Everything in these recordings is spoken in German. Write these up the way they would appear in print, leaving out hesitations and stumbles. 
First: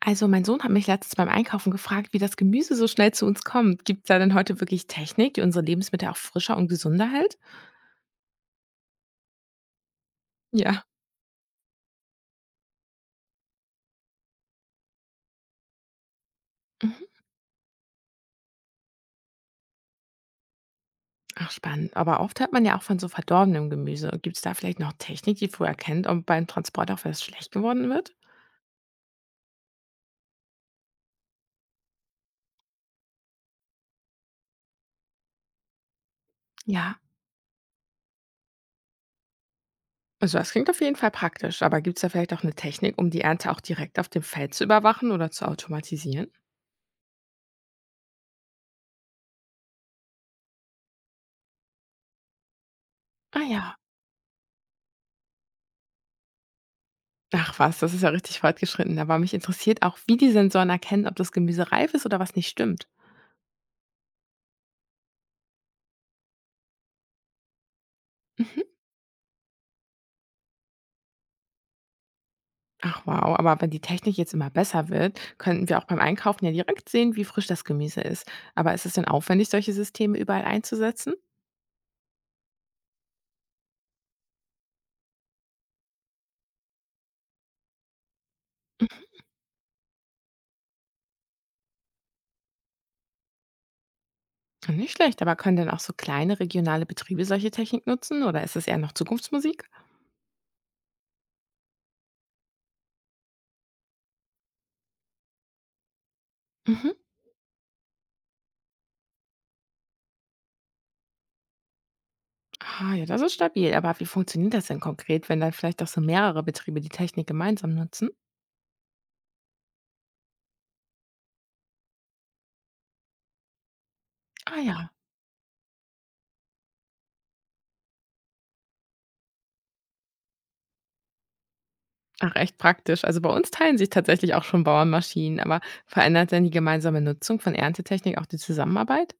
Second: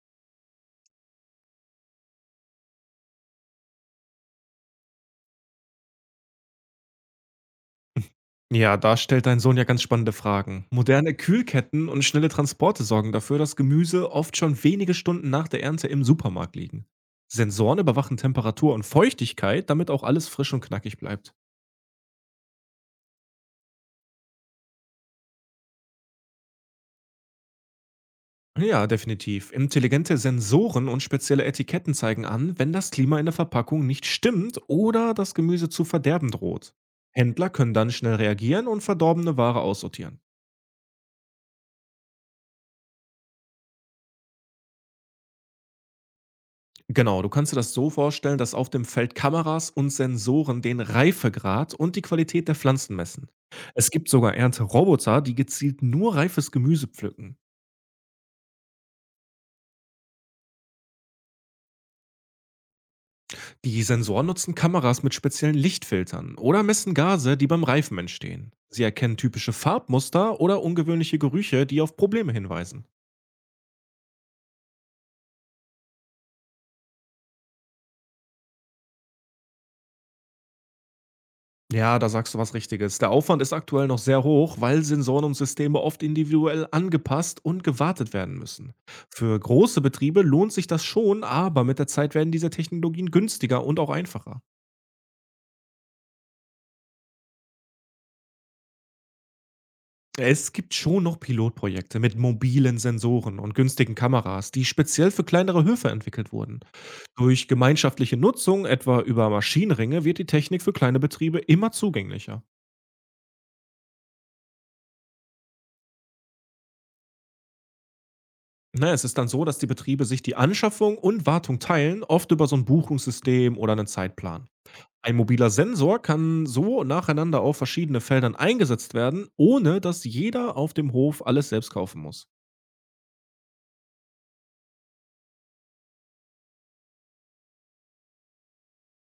Also mein Sohn hat mich letztens beim Einkaufen gefragt, wie das Gemüse so schnell zu uns kommt. Gibt es da denn heute wirklich Technik, die unsere Lebensmittel auch frischer und gesunder hält? Ja, da stellt dein Sohn ja ganz spannende Fragen. Ja. Moderne Kühlketten und schnelle Transporte sorgen dafür, dass Gemüse oft schon wenige Stunden nach der Ernte im Supermarkt liegen. Mhm. Sensoren überwachen Temperatur und Feuchtigkeit, damit auch alles frisch und knackig bleibt. Ach, spannend. Aber oft hört man ja auch von so verdorbenem Gemüse. Gibt es da vielleicht noch Technik, die früher kennt, ob beim Transport auch was schlecht geworden wird? Ja, definitiv. Intelligente Sensoren und spezielle Etiketten zeigen an, wenn das Klima in der Verpackung nicht stimmt oder das Gemüse zu verderben droht. Ja. Händler können dann schnell reagieren und verdorbene Ware aussortieren. Also das klingt auf jeden Fall praktisch. Aber gibt es da vielleicht auch eine Technik, um die Ernte auch direkt auf dem Feld zu überwachen oder zu automatisieren? Genau, du kannst dir das so vorstellen, dass auf dem Feld Kameras und Sensoren den Reifegrad und die Qualität der Pflanzen messen. Ah ja. Es gibt sogar Ernteroboter, die gezielt nur reifes Gemüse pflücken. Ach was, das ist ja richtig fortgeschritten. Aber mich interessiert auch, wie die Sensoren erkennen, ob das Gemüse reif ist oder was nicht stimmt. Die Sensoren nutzen Kameras mit speziellen Lichtfiltern oder messen Gase, die beim Reifen entstehen. Mhm. Sie erkennen typische Farbmuster oder ungewöhnliche Gerüche, die auf Probleme hinweisen. Ach wow, aber wenn die Technik jetzt immer besser wird, könnten wir auch beim Einkaufen ja direkt sehen, wie frisch das Gemüse ist. Aber ist es denn aufwendig, solche Systeme überall einzusetzen? Ja, da sagst du was Richtiges. Der Aufwand ist aktuell noch sehr hoch, weil Sensoren und Systeme oft individuell angepasst und gewartet werden müssen. Für große Betriebe lohnt sich das schon, aber mit der Zeit werden diese Technologien günstiger und auch einfacher. Nicht schlecht, aber können denn auch so kleine regionale Betriebe solche Technik nutzen oder ist es eher noch Zukunftsmusik? Es gibt schon noch Pilotprojekte mit mobilen Sensoren und günstigen Kameras, die speziell für kleinere Höfe entwickelt wurden. Mhm. Durch gemeinschaftliche Nutzung, etwa über Maschinenringe, wird die Technik für kleine Betriebe immer zugänglicher. Ah ja, das ist stabil. Aber wie funktioniert das denn konkret, wenn dann vielleicht auch so mehrere Betriebe die Technik gemeinsam nutzen? Ne, es ist dann so, dass die Betriebe sich die Anschaffung und Wartung teilen, oft über so ein Buchungssystem oder einen Zeitplan. Ah ja. Ein mobiler Sensor kann so nacheinander auf verschiedene Feldern eingesetzt werden, ohne dass jeder auf dem Hof alles selbst kaufen muss. Ach, echt praktisch. Also bei uns teilen sich tatsächlich auch schon Bauernmaschinen, aber verändert denn die gemeinsame Nutzung von Erntetechnik auch die Zusammenarbeit?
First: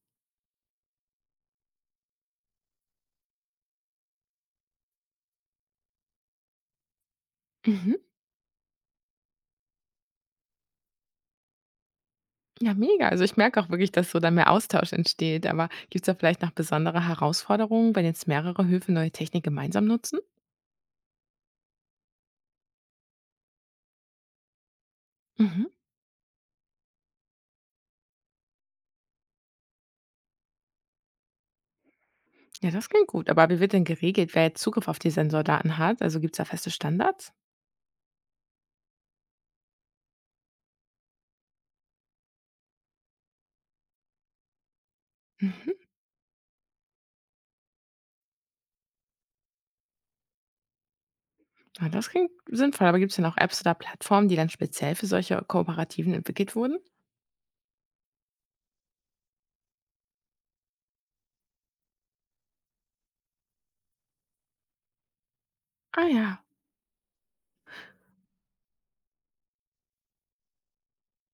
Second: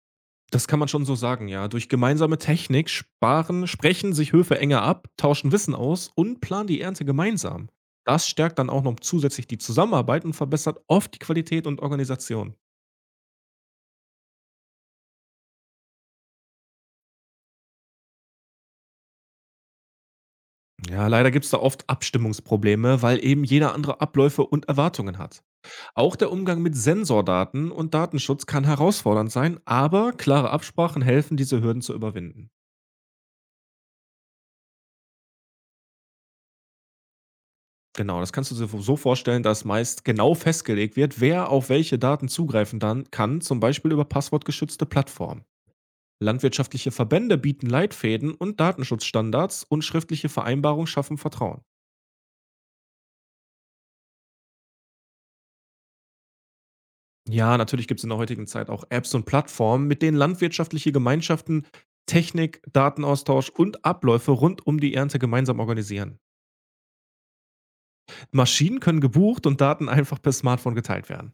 Das kann man schon so sagen, ja. Durch gemeinsame Technik sparen sprechen sich Höfe enger ab, tauschen Wissen aus und planen die Ernte gemeinsam. Mhm. Das stärkt dann auch noch zusätzlich die Zusammenarbeit und verbessert oft die Qualität und Organisation. Ja, mega. Also, ich merke auch wirklich, dass so dann mehr Austausch entsteht. Aber gibt's da vielleicht noch besondere Herausforderungen, wenn jetzt mehrere Höfe neue Technik gemeinsam nutzen? Ja, leider gibt's da oft Abstimmungsprobleme, weil eben jeder andere Abläufe und Erwartungen hat. Mhm. Auch der Umgang mit Sensordaten und Datenschutz kann herausfordernd sein, aber klare Absprachen helfen, diese Hürden zu überwinden. Ja, das klingt gut. Aber wie wird denn geregelt, wer jetzt Zugriff auf die Sensordaten hat? Also gibt's da feste Standards? Genau, das kannst du dir so vorstellen, dass meist genau festgelegt wird, wer auf welche Daten zugreifen dann kann, zum Beispiel über passwortgeschützte Plattformen. Mhm. Landwirtschaftliche Verbände bieten Leitfäden und Datenschutzstandards und schriftliche Vereinbarungen schaffen Vertrauen. Ja, das klingt sinnvoll. Aber gibt's denn auch Apps oder Plattformen, die dann speziell für solche Kooperativen entwickelt wurden? Ja, natürlich gibt es in der heutigen Zeit auch Apps und Plattformen, mit denen landwirtschaftliche Gemeinschaften Technik, Datenaustausch und Abläufe rund um die Ernte gemeinsam Ah organisieren. ja. Maschinen können gebucht und Daten einfach per Smartphone geteilt werden.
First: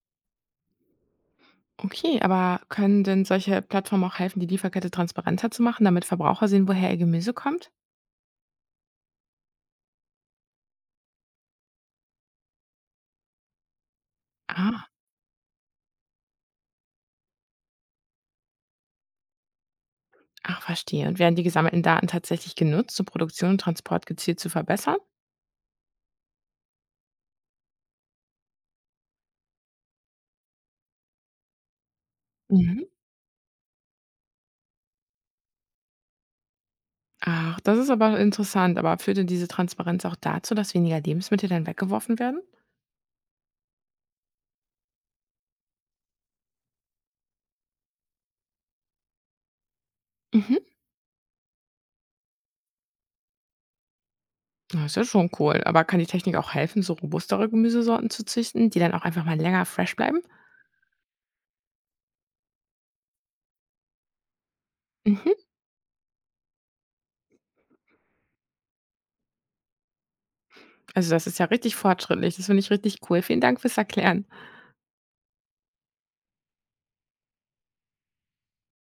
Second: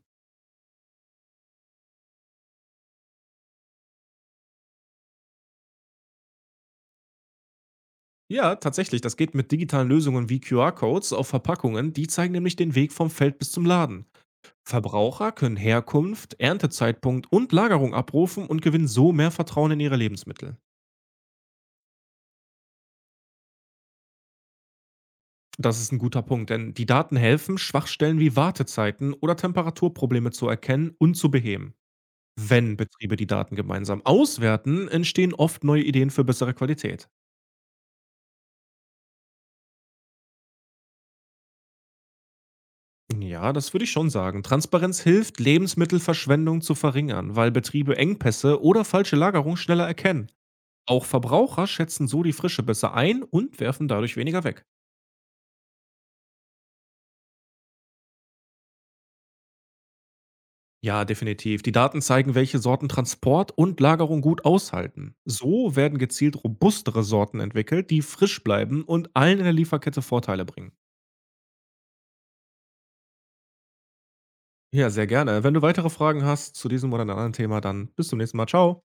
Okay, aber können denn solche Plattformen auch helfen, die Lieferkette transparenter zu machen, damit Verbraucher sehen, woher ihr Gemüse kommt? Ja, tatsächlich, das geht mit digitalen Lösungen wie QR-Codes auf Verpackungen, die zeigen nämlich den Weg vom Feld bis zum Laden. Ah. Verbraucher können Herkunft, Erntezeitpunkt und Lagerung abrufen und gewinnen so mehr Vertrauen in ihre Lebensmittel. Ach, verstehe. Und werden die gesammelten Daten tatsächlich genutzt, um Produktion und Transport gezielt zu verbessern? Das ist ein guter Punkt, denn die Daten helfen, Schwachstellen wie Wartezeiten oder Temperaturprobleme zu erkennen und zu beheben. Wenn Mhm. Betriebe die Daten gemeinsam auswerten, entstehen oft neue Ideen für bessere Qualität. Ach, das ist aber interessant. Aber führt denn diese Transparenz auch dazu, dass weniger Lebensmittel dann weggeworfen werden? Ja, das würde ich schon sagen. Transparenz hilft, Lebensmittelverschwendung zu verringern, weil Betriebe Engpässe oder falsche Lagerung schneller erkennen. Mhm. Auch Verbraucher schätzen so die Frische besser ein und werfen dadurch weniger weg. Das ist ja schon cool. Aber kann die Technik auch helfen, so robustere Gemüsesorten zu züchten, die dann auch einfach mal länger fresh bleiben? Ja, definitiv. Die Daten zeigen, welche Sorten Transport und Lagerung gut aushalten. Mhm. So werden gezielt robustere Sorten entwickelt, die frisch bleiben und allen in der Lieferkette Vorteile bringen. Also das ist ja richtig fortschrittlich. Das finde ich richtig cool. Vielen Dank fürs Erklären. Ja, sehr gerne. Wenn du weitere Fragen hast zu diesem oder einem anderen Thema, dann bis zum nächsten Mal. Ciao.